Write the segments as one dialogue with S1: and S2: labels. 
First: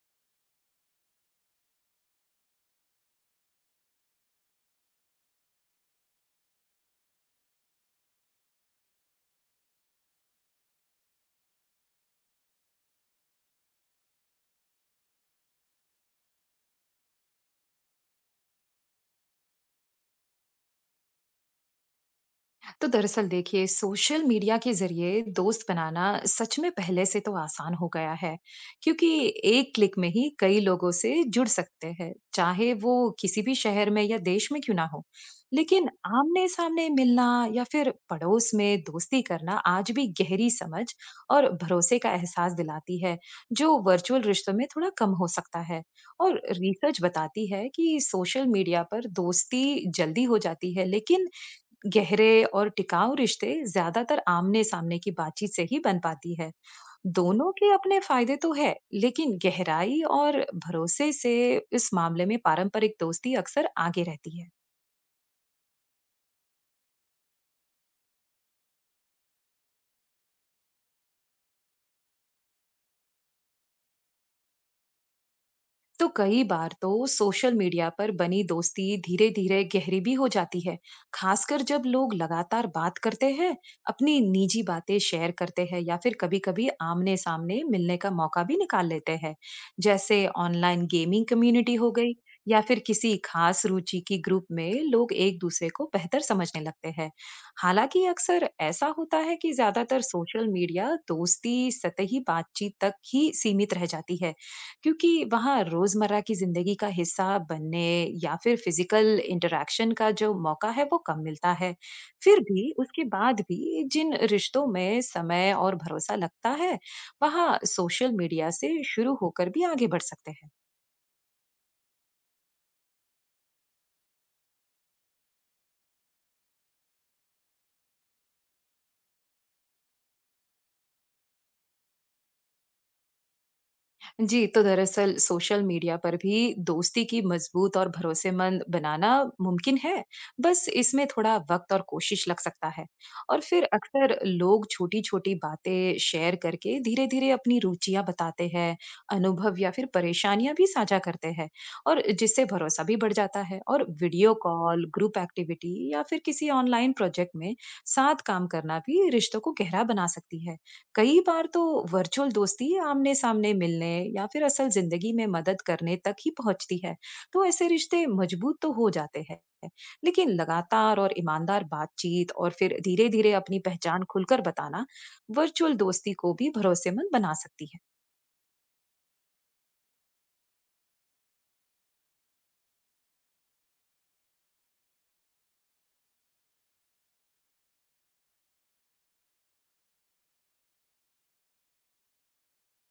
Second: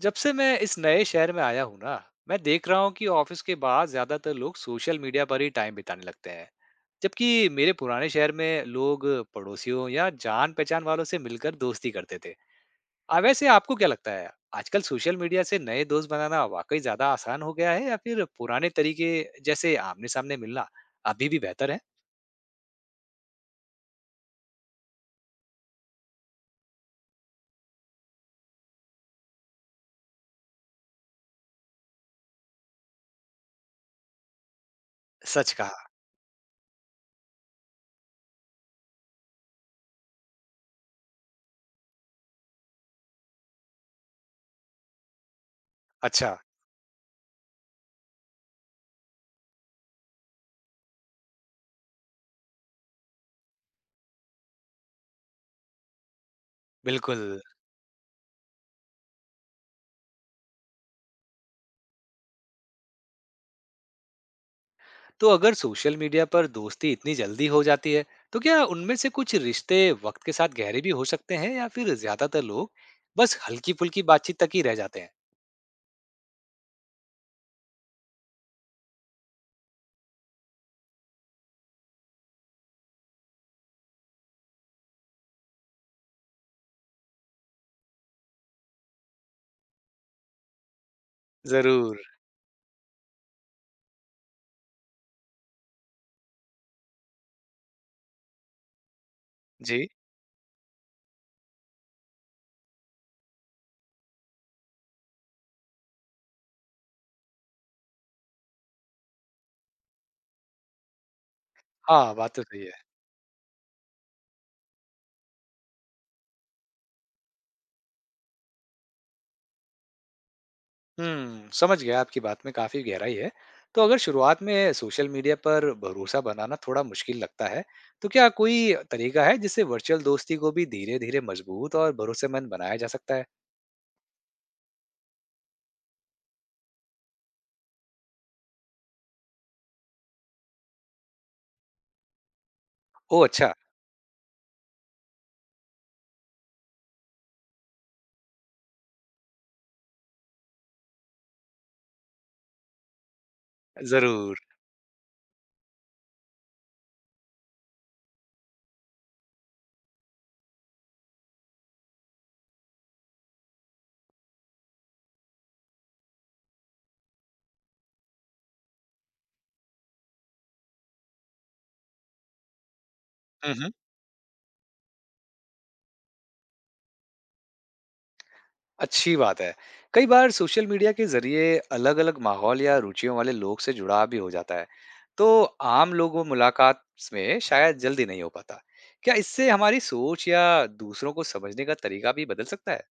S1: जब से मैं इस नए शहर में आया हूँ ना, मैं देख रहा हूँ कि ऑफिस के बाद ज्यादातर लोग सोशल मीडिया पर ही टाइम बिताने लगते हैं। जबकि मेरे पुराने शहर में लोग पड़ोसियों या जान पहचान वालों से मिलकर दोस्ती करते थे। आ वैसे आपको क्या लगता है, आजकल सोशल मीडिया से नए दोस्त बनाना वाकई ज्यादा आसान हो गया है या फिर पुराने तरीके, जैसे आमने सामने मिलना, अभी भी बेहतर है?
S2: तो दरअसल देखिए सोशल मीडिया के जरिए दोस्त बनाना सच में पहले से तो आसान हो गया है। क्योंकि एक क्लिक में ही कई लोगों से जुड़ सकते हैं, चाहे वो किसी भी शहर में या देश में क्यों ना हो।
S1: सच कहा।
S2: लेकिन आमने सामने मिलना या फिर पड़ोस में दोस्ती करना आज भी गहरी समझ और भरोसे का एहसास दिलाती है, जो वर्चुअल रिश्तों में थोड़ा कम हो सकता है।
S1: अच्छा।
S2: और रिसर्च बताती है कि सोशल मीडिया पर दोस्ती जल्दी हो जाती है, लेकिन गहरे और टिकाऊ रिश्ते ज्यादातर आमने-सामने की बातचीत से ही बन पाती है।
S1: बिल्कुल।
S2: दोनों के अपने फायदे तो है, लेकिन गहराई और भरोसे से इस मामले में पारंपरिक दोस्ती अक्सर आगे रहती है।
S1: तो अगर सोशल मीडिया पर दोस्ती इतनी जल्दी हो जाती है, तो क्या उनमें से कुछ रिश्ते वक्त के साथ गहरे भी हो सकते हैं या फिर ज्यादातर लोग बस हल्की फुल्की बातचीत तक ही रह जाते हैं?
S2: तो कई बार तो सोशल मीडिया पर बनी दोस्ती धीरे धीरे गहरी भी हो जाती है, खासकर जब लोग लगातार बात करते हैं, अपनी निजी बातें शेयर करते हैं या फिर कभी कभी आमने सामने मिलने का मौका भी निकाल लेते हैं। जैसे ऑनलाइन गेमिंग कम्युनिटी हो
S1: जरूर।
S2: गई या फिर किसी खास रुचि की ग्रुप में लोग एक दूसरे को बेहतर समझने लगते हैं। हालांकि अक्सर ऐसा होता है कि
S1: जी।
S2: ज्यादातर सोशल मीडिया दोस्ती सतही बातचीत तक ही सीमित रह जाती है, क्योंकि वहाँ रोजमर्रा की जिंदगी का हिस्सा बनने या फिर फिजिकल इंटरेक्शन का जो मौका है वो कम मिलता है।
S1: हाँ, बात
S2: फिर
S1: तो सही
S2: भी
S1: है।
S2: उसके बाद भी जिन रिश्तों में समय और भरोसा लगता है, वहाँ सोशल मीडिया से शुरू होकर भी आगे बढ़ सकते हैं।
S1: समझ गया, आपकी बात में काफी गहराई है। तो अगर शुरुआत में सोशल मीडिया पर भरोसा बनाना थोड़ा मुश्किल लगता है, तो क्या कोई तरीका है जिससे वर्चुअल दोस्ती को भी धीरे धीरे मजबूत और भरोसेमंद बनाया जा सकता है?
S2: जी, तो दरअसल सोशल मीडिया पर भी दोस्ती की मजबूत और भरोसेमंद बनाना मुमकिन है, बस इसमें थोड़ा वक्त और कोशिश लग सकता है।
S1: ओ
S2: और
S1: अच्छा।
S2: फिर अक्सर लोग छोटी-छोटी बातें शेयर करके धीरे-धीरे अपनी रुचियां बताते हैं, अनुभव या फिर परेशानियां भी साझा करते हैं, और जिससे भरोसा भी बढ़ जाता है। और वीडियो
S1: जरूर।
S2: कॉल, ग्रुप एक्टिविटी या फिर किसी ऑनलाइन प्रोजेक्ट में साथ काम करना भी रिश्तों को गहरा बना सकती है। कई बार तो वर्चुअल दोस्ती आमने-सामने मिलने या फिर असल जिंदगी में मदद करने तक ही पहुंचती है, तो ऐसे रिश्ते मजबूत तो हो जाते हैं। लेकिन लगातार और ईमानदार बातचीत और फिर धीरे-धीरे अपनी
S1: हम्म
S2: पहचान खुलकर बताना वर्चुअल दोस्ती को भी भरोसेमंद बना सकती है।
S1: अच्छी बात है। कई बार सोशल मीडिया के ज़रिए अलग-अलग माहौल या रुचियों वाले लोग से जुड़ाव भी हो जाता है। तो आम लोगों मुलाकात में शायद जल्दी नहीं हो पाता। क्या इससे हमारी सोच या दूसरों को समझने का तरीका भी बदल सकता है?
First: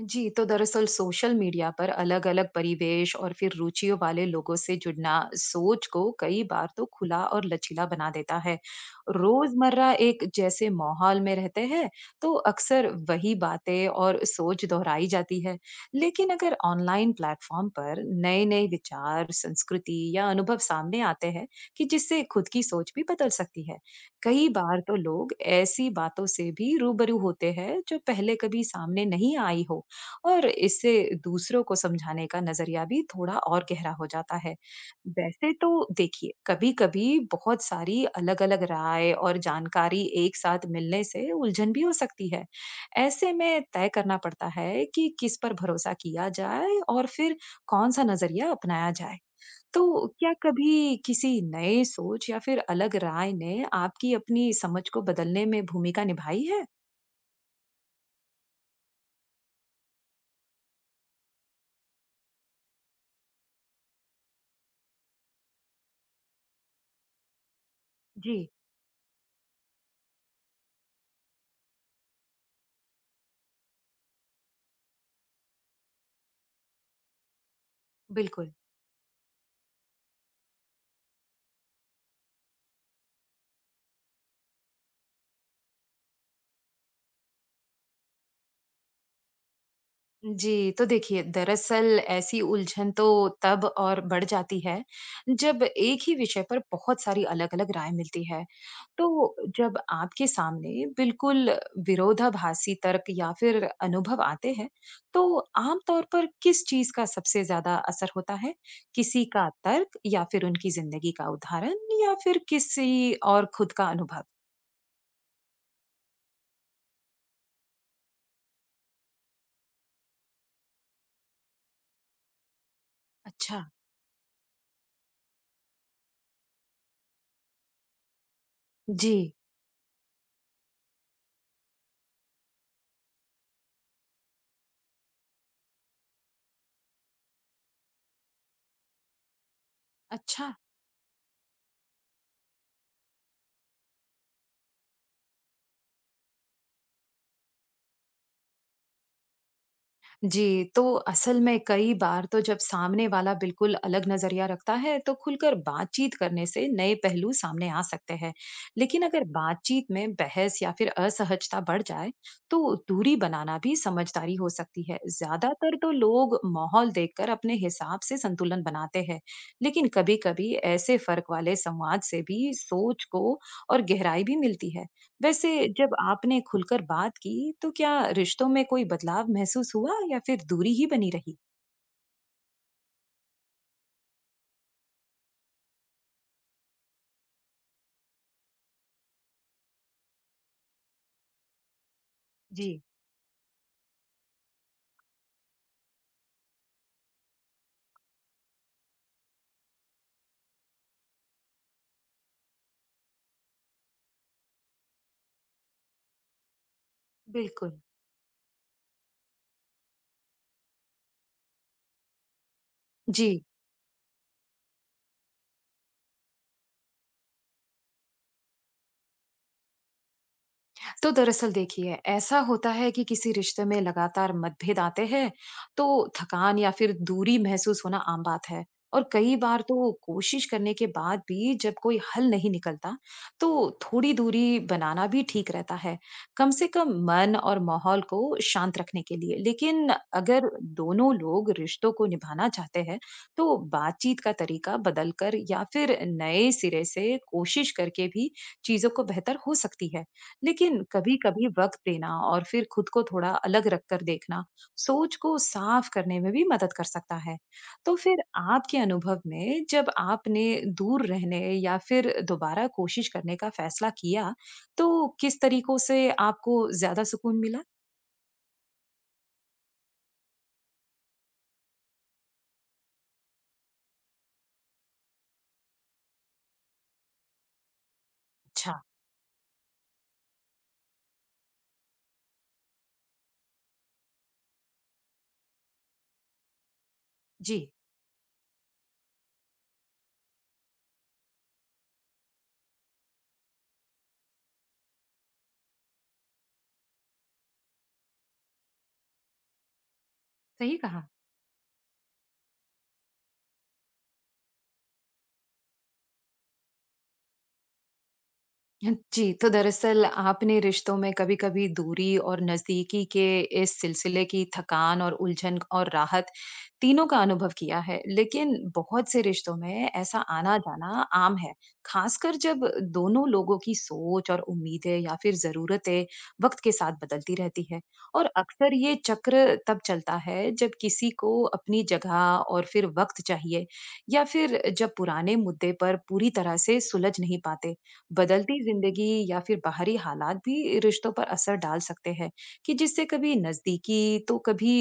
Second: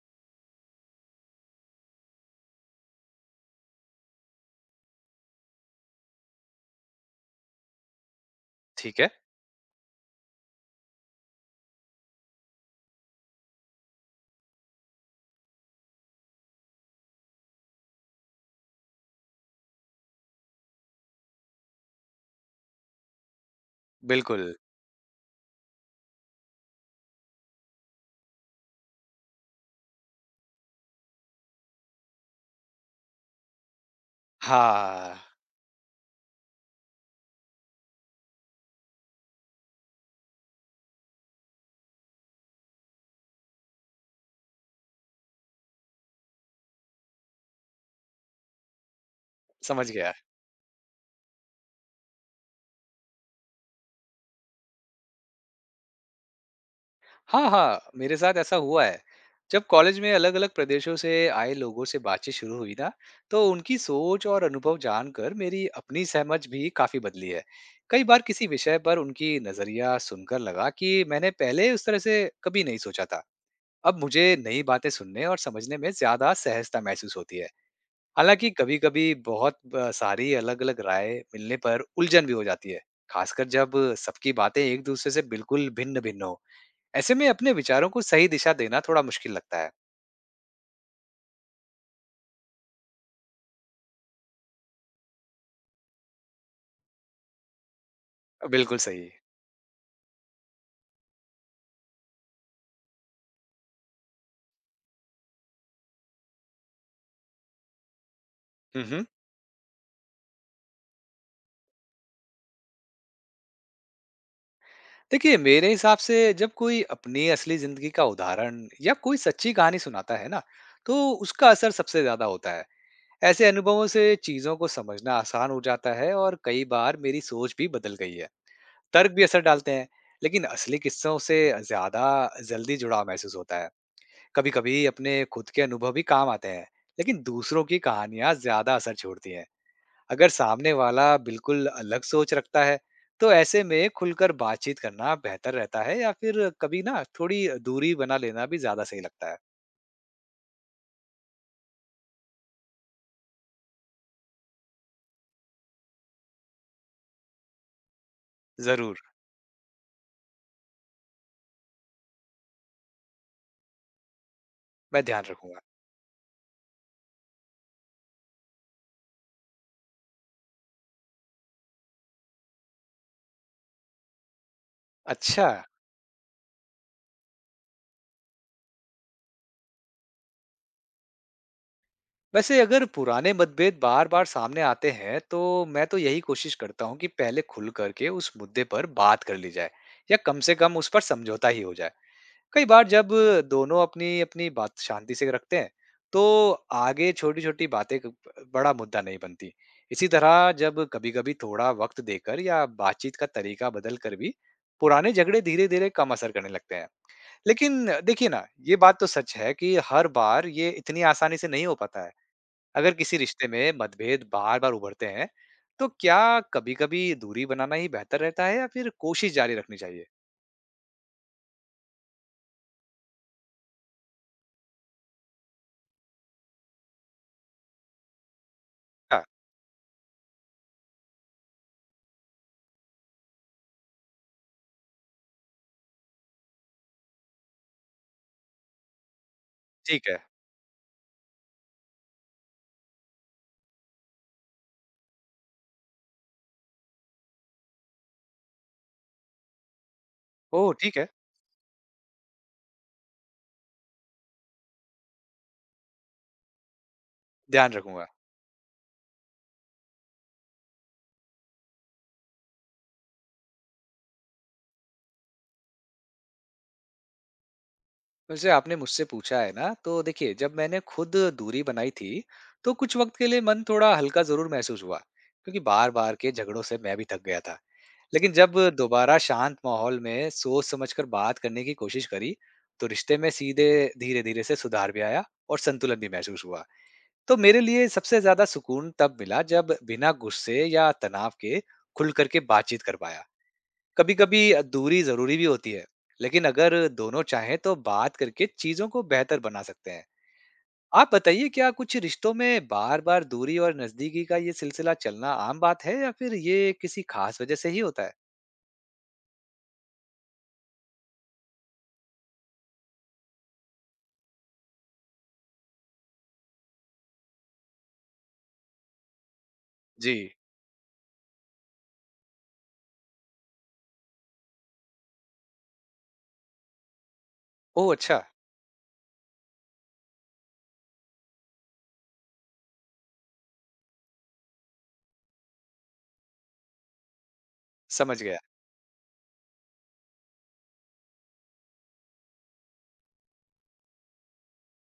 S2: जी, तो दरअसल सोशल मीडिया पर अलग-अलग परिवेश और फिर रुचियों वाले लोगों से जुड़ना सोच को कई बार तो खुला और लचीला बना देता है।
S1: ठीक है।
S2: रोज़मर्रा एक जैसे माहौल में रहते हैं, तो अक्सर वही बातें और सोच दोहराई जाती है। लेकिन अगर ऑनलाइन प्लेटफॉर्म पर नए-नए विचार, संस्कृति या अनुभव सामने आते हैं कि जिससे खुद की सोच भी बदल सकती है। कई
S1: बिल्कुल।
S2: बार तो लोग ऐसी बातों से भी रूबरू होते हैं, जो पहले कभी सामने नहीं आई हो। और इससे दूसरों को समझाने का नजरिया भी थोड़ा और गहरा हो जाता है।
S1: हाँ,
S2: वैसे तो देखिए कभी-कभी बहुत सारी अलग-अलग राय और जानकारी एक साथ मिलने से उलझन भी हो सकती है। ऐसे में तय करना पड़ता है कि किस पर भरोसा किया जाए और फिर कौन सा नजरिया अपनाया जाए।
S1: समझ
S2: तो
S1: गया।
S2: क्या कभी किसी नए सोच या फिर अलग राय ने आपकी अपनी समझ को बदलने में भूमिका निभाई है?
S1: हाँ, हाँ, मेरे साथ ऐसा हुआ है। जब कॉलेज में अलग-अलग प्रदेशों से आए लोगों से बातचीत शुरू हुई ना, तो उनकी सोच और अनुभव जानकर मेरी अपनी समझ भी काफ़ी बदली है। कई बार किसी
S2: जी।
S1: विषय पर उनकी नज़रिया सुनकर लगा कि मैंने पहले उस तरह से कभी नहीं सोचा था। अब मुझे नई बातें सुनने और समझने में ज़्यादा सहजता महसूस होती है। हालाँकि
S2: बिल्कुल।
S1: कभी-कभी बहुत ब सारी अलग-अलग राय मिलने पर उलझन भी हो जाती है, खासकर जब सबकी बातें एक-दूसरे से बिल्कुल भिन्न-भिन्न हों। ऐसे में अपने विचारों को सही दिशा देना थोड़ा मुश्किल लगता है।
S2: जी, तो देखिए दरअसल ऐसी उलझन तो तब और बढ़ जाती है जब एक ही विषय पर बहुत सारी अलग-अलग राय मिलती है।
S1: बिल्कुल
S2: तो
S1: सही।
S2: जब आपके सामने बिल्कुल विरोधाभासी तर्क या फिर अनुभव आते हैं, तो आम तौर पर किस चीज़ का सबसे ज़्यादा असर होता है?
S1: हम्म
S2: किसी का तर्क या फिर उनकी ज़िंदगी का उदाहरण या फिर किसी और खुद का अनुभव?
S1: देखिए, मेरे हिसाब से जब कोई अपनी असली जिंदगी का उदाहरण या कोई सच्ची कहानी सुनाता है ना, तो उसका असर सबसे ज्यादा होता है। ऐसे
S2: अच्छा।
S1: अनुभवों से चीजों को समझना आसान हो जाता है और कई बार मेरी सोच भी बदल गई है। तर्क
S2: जी,
S1: भी असर डालते हैं, लेकिन असली किस्सों से ज्यादा जल्दी जुड़ाव महसूस होता है। कभी कभी अपने खुद के अनुभव भी काम आते हैं, लेकिन दूसरों की कहानियां ज्यादा असर छोड़ती हैं। अगर
S2: अच्छा।
S1: सामने वाला बिल्कुल अलग सोच रखता है, तो ऐसे में खुलकर बातचीत करना बेहतर रहता है या फिर कभी ना थोड़ी दूरी बना लेना भी ज्यादा सही लगता है?
S2: जी, तो असल में कई बार तो जब सामने वाला बिल्कुल अलग नजरिया रखता है, तो खुलकर बातचीत करने से नए पहलू सामने आ सकते हैं।
S1: जरूर।
S2: लेकिन अगर बातचीत में बहस या फिर असहजता बढ़ जाए, तो दूरी बनाना भी समझदारी हो सकती है।
S1: मैं ध्यान रखूंगा।
S2: ज्यादातर तो लोग माहौल देखकर अपने हिसाब से संतुलन बनाते हैं, लेकिन कभी-कभी ऐसे फर्क वाले संवाद से भी सोच को और गहराई भी मिलती है।
S1: अच्छा।
S2: वैसे जब आपने खुलकर बात की तो क्या रिश्तों में कोई बदलाव महसूस हुआ या फिर दूरी ही बनी रही?
S1: वैसे अगर पुराने मतभेद बार बार सामने आते हैं, तो मैं तो यही कोशिश करता हूँ कि पहले खुल करके उस मुद्दे पर बात कर ली जाए, या कम से कम उस पर समझौता ही हो जाए। कई
S2: जी।
S1: बार जब दोनों अपनी अपनी बात शांति से रखते हैं, तो आगे छोटी छोटी बातें बड़ा मुद्दा नहीं बनती। इसी तरह जब कभी कभी थोड़ा वक्त देकर या बातचीत का तरीका बदल कर भी पुराने झगड़े धीरे धीरे कम असर करने लगते हैं।
S2: बिल्कुल।
S1: लेकिन देखिए ना, ये बात तो सच है कि हर बार ये इतनी आसानी से नहीं हो पाता है। अगर किसी
S2: जी,
S1: रिश्ते में मतभेद बार बार उभरते हैं, तो क्या कभी कभी दूरी बनाना ही बेहतर रहता है या फिर कोशिश जारी रखनी चाहिए?
S2: तो दरअसल देखिए ऐसा होता है कि किसी रिश्ते में लगातार मतभेद आते हैं, तो थकान या फिर दूरी महसूस होना आम बात है। और
S1: हाँ,
S2: कई बार तो कोशिश करने के बाद भी जब कोई हल नहीं निकलता, तो थोड़ी दूरी बनाना भी ठीक रहता है, कम से कम मन और माहौल को शांत रखने के लिए। लेकिन
S1: ठीक है।
S2: अगर दोनों लोग रिश्तों को निभाना चाहते हैं, तो बातचीत का तरीका बदलकर या फिर नए सिरे से कोशिश करके भी चीजों को बेहतर हो सकती है।
S1: ओह
S2: लेकिन
S1: ठीक है।
S2: कभी-कभी वक्त देना और फिर खुद को थोड़ा अलग रखकर देखना सोच को साफ करने में भी मदद कर सकता है।
S1: ध्यान
S2: तो
S1: रखूंगा।
S2: फिर आपके अनुभव में जब आपने दूर रहने या फिर दोबारा कोशिश करने का फैसला किया, तो किस तरीकों से आपको ज़्यादा सुकून मिला?
S1: वैसे आपने मुझसे पूछा है ना, तो देखिए, जब मैंने खुद दूरी बनाई थी, तो कुछ वक्त के लिए मन थोड़ा हल्का जरूर महसूस हुआ, क्योंकि बार बार के झगड़ों से मैं भी थक गया था। लेकिन जब
S2: अच्छा,
S1: दोबारा शांत माहौल में सोच समझकर बात करने की कोशिश करी, तो रिश्ते में सीधे धीरे धीरे से सुधार भी आया और संतुलन भी महसूस हुआ। तो मेरे
S2: जी,
S1: लिए सबसे ज्यादा सुकून तब मिला जब बिना गुस्से या तनाव के खुल करके बातचीत कर पाया। कभी कभी दूरी जरूरी भी होती है, लेकिन अगर दोनों चाहें तो बात करके चीजों को बेहतर बना सकते हैं।
S2: सही कहा।
S1: आप बताइए, क्या कुछ रिश्तों में बार बार दूरी और नजदीकी का ये सिलसिला चलना आम बात है या फिर ये किसी खास वजह से ही होता है?
S2: जी, तो दरअसल आपने रिश्तों में कभी-कभी दूरी और नज़दीकी के इस सिलसिले की थकान और उलझन और राहत तीनों का अनुभव किया है। लेकिन बहुत से रिश्तों में
S1: जी।
S2: ऐसा आना-जाना आम है, खासकर जब दोनों लोगों की सोच और उम्मीदें या फिर ज़रूरतें वक्त के साथ बदलती रहती है।
S1: ओह अच्छा।
S2: और अक्सर ये चक्र तब चलता है जब किसी को अपनी जगह और फिर वक्त चाहिए या फिर जब पुराने मुद्दे पर पूरी तरह से सुलझ नहीं पाते।
S1: समझ गया।
S2: बदलती जिंदगी या फिर बाहरी हालात भी रिश्तों पर असर डाल सकते हैं कि जिससे कभी नजदीकी तो कभी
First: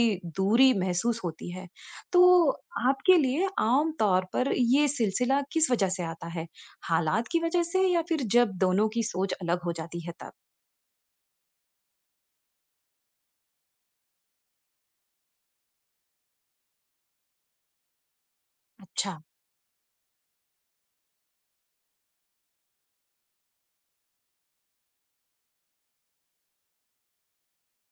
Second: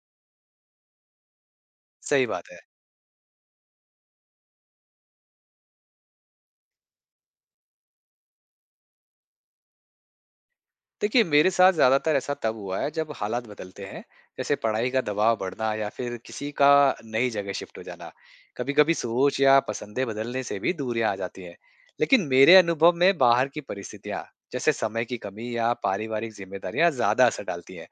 S2: दूरी महसूस होती है। तो
S1: सही बात है।
S2: आपके लिए आम तौर पर ये सिलसिला किस वजह से आता है? हालात की वजह से या फिर जब दोनों की सोच अलग हो जाती है तब?
S1: देखिए, मेरे साथ ज़्यादातर ऐसा तब हुआ है जब हालात बदलते हैं, जैसे पढ़ाई का दबाव बढ़ना या फिर किसी का नई जगह शिफ्ट हो जाना। कभी-कभी
S2: अच्छा।
S1: सोच या पसंदें बदलने से भी दूरियाँ आ जाती हैं। लेकिन मेरे अनुभव में बाहर की परिस्थितियाँ, जैसे समय की कमी या पारिवारिक जिम्मेदारियाँ, ज़्यादा असर डालती हैं।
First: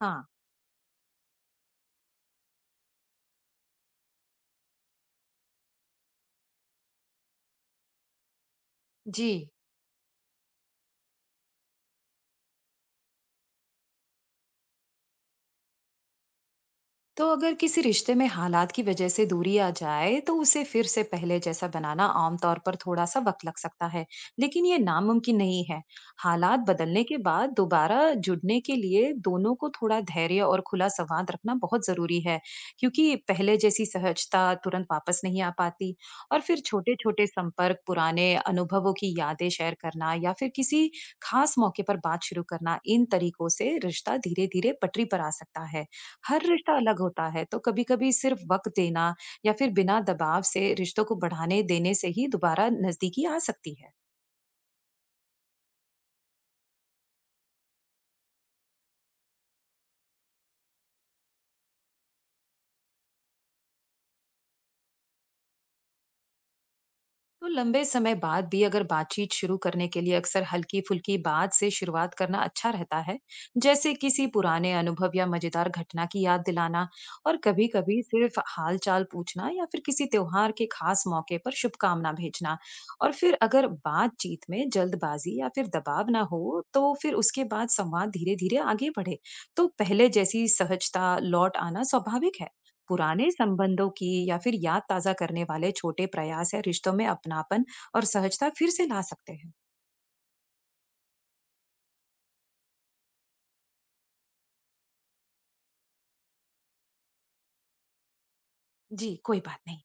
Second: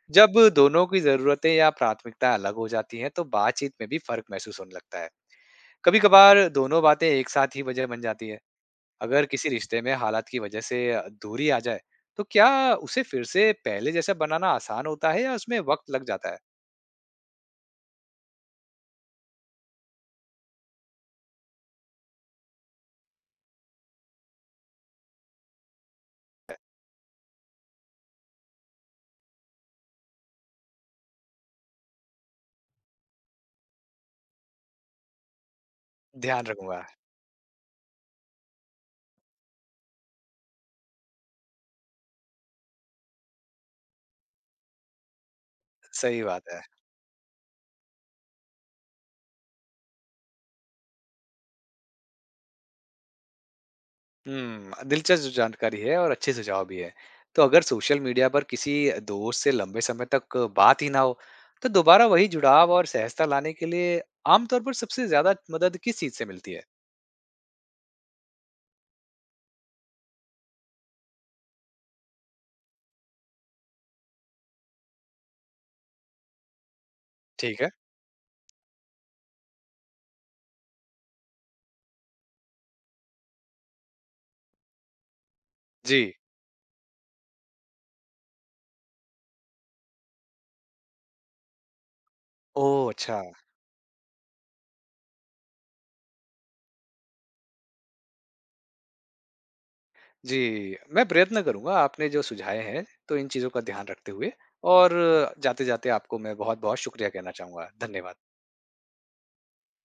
S2: हाँ।
S1: जब दोनों की ज़रूरतें या प्राथमिकता अलग हो जाती हैं, तो बातचीत में भी फ़र्क महसूस होने लगता है। कभी-कभार दोनों बातें एक साथ ही वजह बन जाती हैं। अगर
S2: जी,
S1: किसी रिश्ते में हालात की वजह से दूरी आ जाए, तो क्या उसे फिर से पहले जैसा बनाना आसान होता है या उसमें वक्त लग जाता है?
S2: तो अगर किसी रिश्ते में हालात की वजह से दूरी आ जाए तो उसे फिर से पहले जैसा बनाना आमतौर पर थोड़ा सा वक्त लग सकता है, लेकिन ये नामुमकिन नहीं है। हालात बदलने के बाद दोबारा जुड़ने के लिए दोनों को थोड़ा धैर्य और खुला संवाद रखना बहुत जरूरी है, क्योंकि पहले जैसी सहजता तुरंत वापस नहीं आ पाती। और
S1: ध्यान
S2: फिर
S1: रखूंगा।
S2: छोटे छोटे संपर्क, पुराने अनुभवों की यादें शेयर करना या फिर किसी खास मौके पर बात शुरू करना, इन तरीकों से रिश्ता धीरे धीरे पटरी पर आ सकता है।
S1: सही
S2: हर
S1: बात है।
S2: रिश्ता अलग होता है, तो कभी कभी सिर्फ वक्त देना या फिर बिना दबाव से रिश्तों को बढ़ाने देने से ही दोबारा नजदीकी आ सकती है।
S1: दिलचस्प जानकारी है और अच्छे सुझाव भी है। तो अगर सोशल मीडिया पर किसी दोस्त से लंबे समय तक बात ही ना हो, तो दोबारा वही जुड़ाव और सहजता लाने के लिए आमतौर पर सबसे ज्यादा मदद किस चीज से मिलती है?
S2: तो लंबे समय बाद भी अगर बातचीत शुरू करने के लिए अक्सर हल्की फुल्की बात से शुरुआत करना अच्छा रहता है, जैसे किसी पुराने अनुभव या मजेदार घटना की याद दिलाना। और
S1: ठीक
S2: कभी
S1: है।
S2: कभी सिर्फ हाल चाल पूछना या फिर किसी त्योहार के खास मौके पर शुभकामना भेजना। और फिर अगर बातचीत में जल्दबाजी या फिर
S1: जी।
S2: दबाव ना हो तो फिर उसके बाद संवाद धीरे धीरे आगे बढ़े, तो पहले जैसी सहजता लौट आना स्वाभाविक है।
S1: ओह अच्छा।
S2: पुराने संबंधों की या फिर याद ताजा करने वाले छोटे प्रयास या रिश्तों में अपनापन और सहजता फिर से ला सकते हैं।
S1: जी, मैं प्रयत्न करूँगा आपने जो सुझाए हैं, तो इन चीज़ों का ध्यान रखते हुए। और जाते-जाते आपको मैं बहुत-बहुत शुक्रिया कहना चाहूँगा। धन्यवाद।
S2: जी, कोई बात नहीं।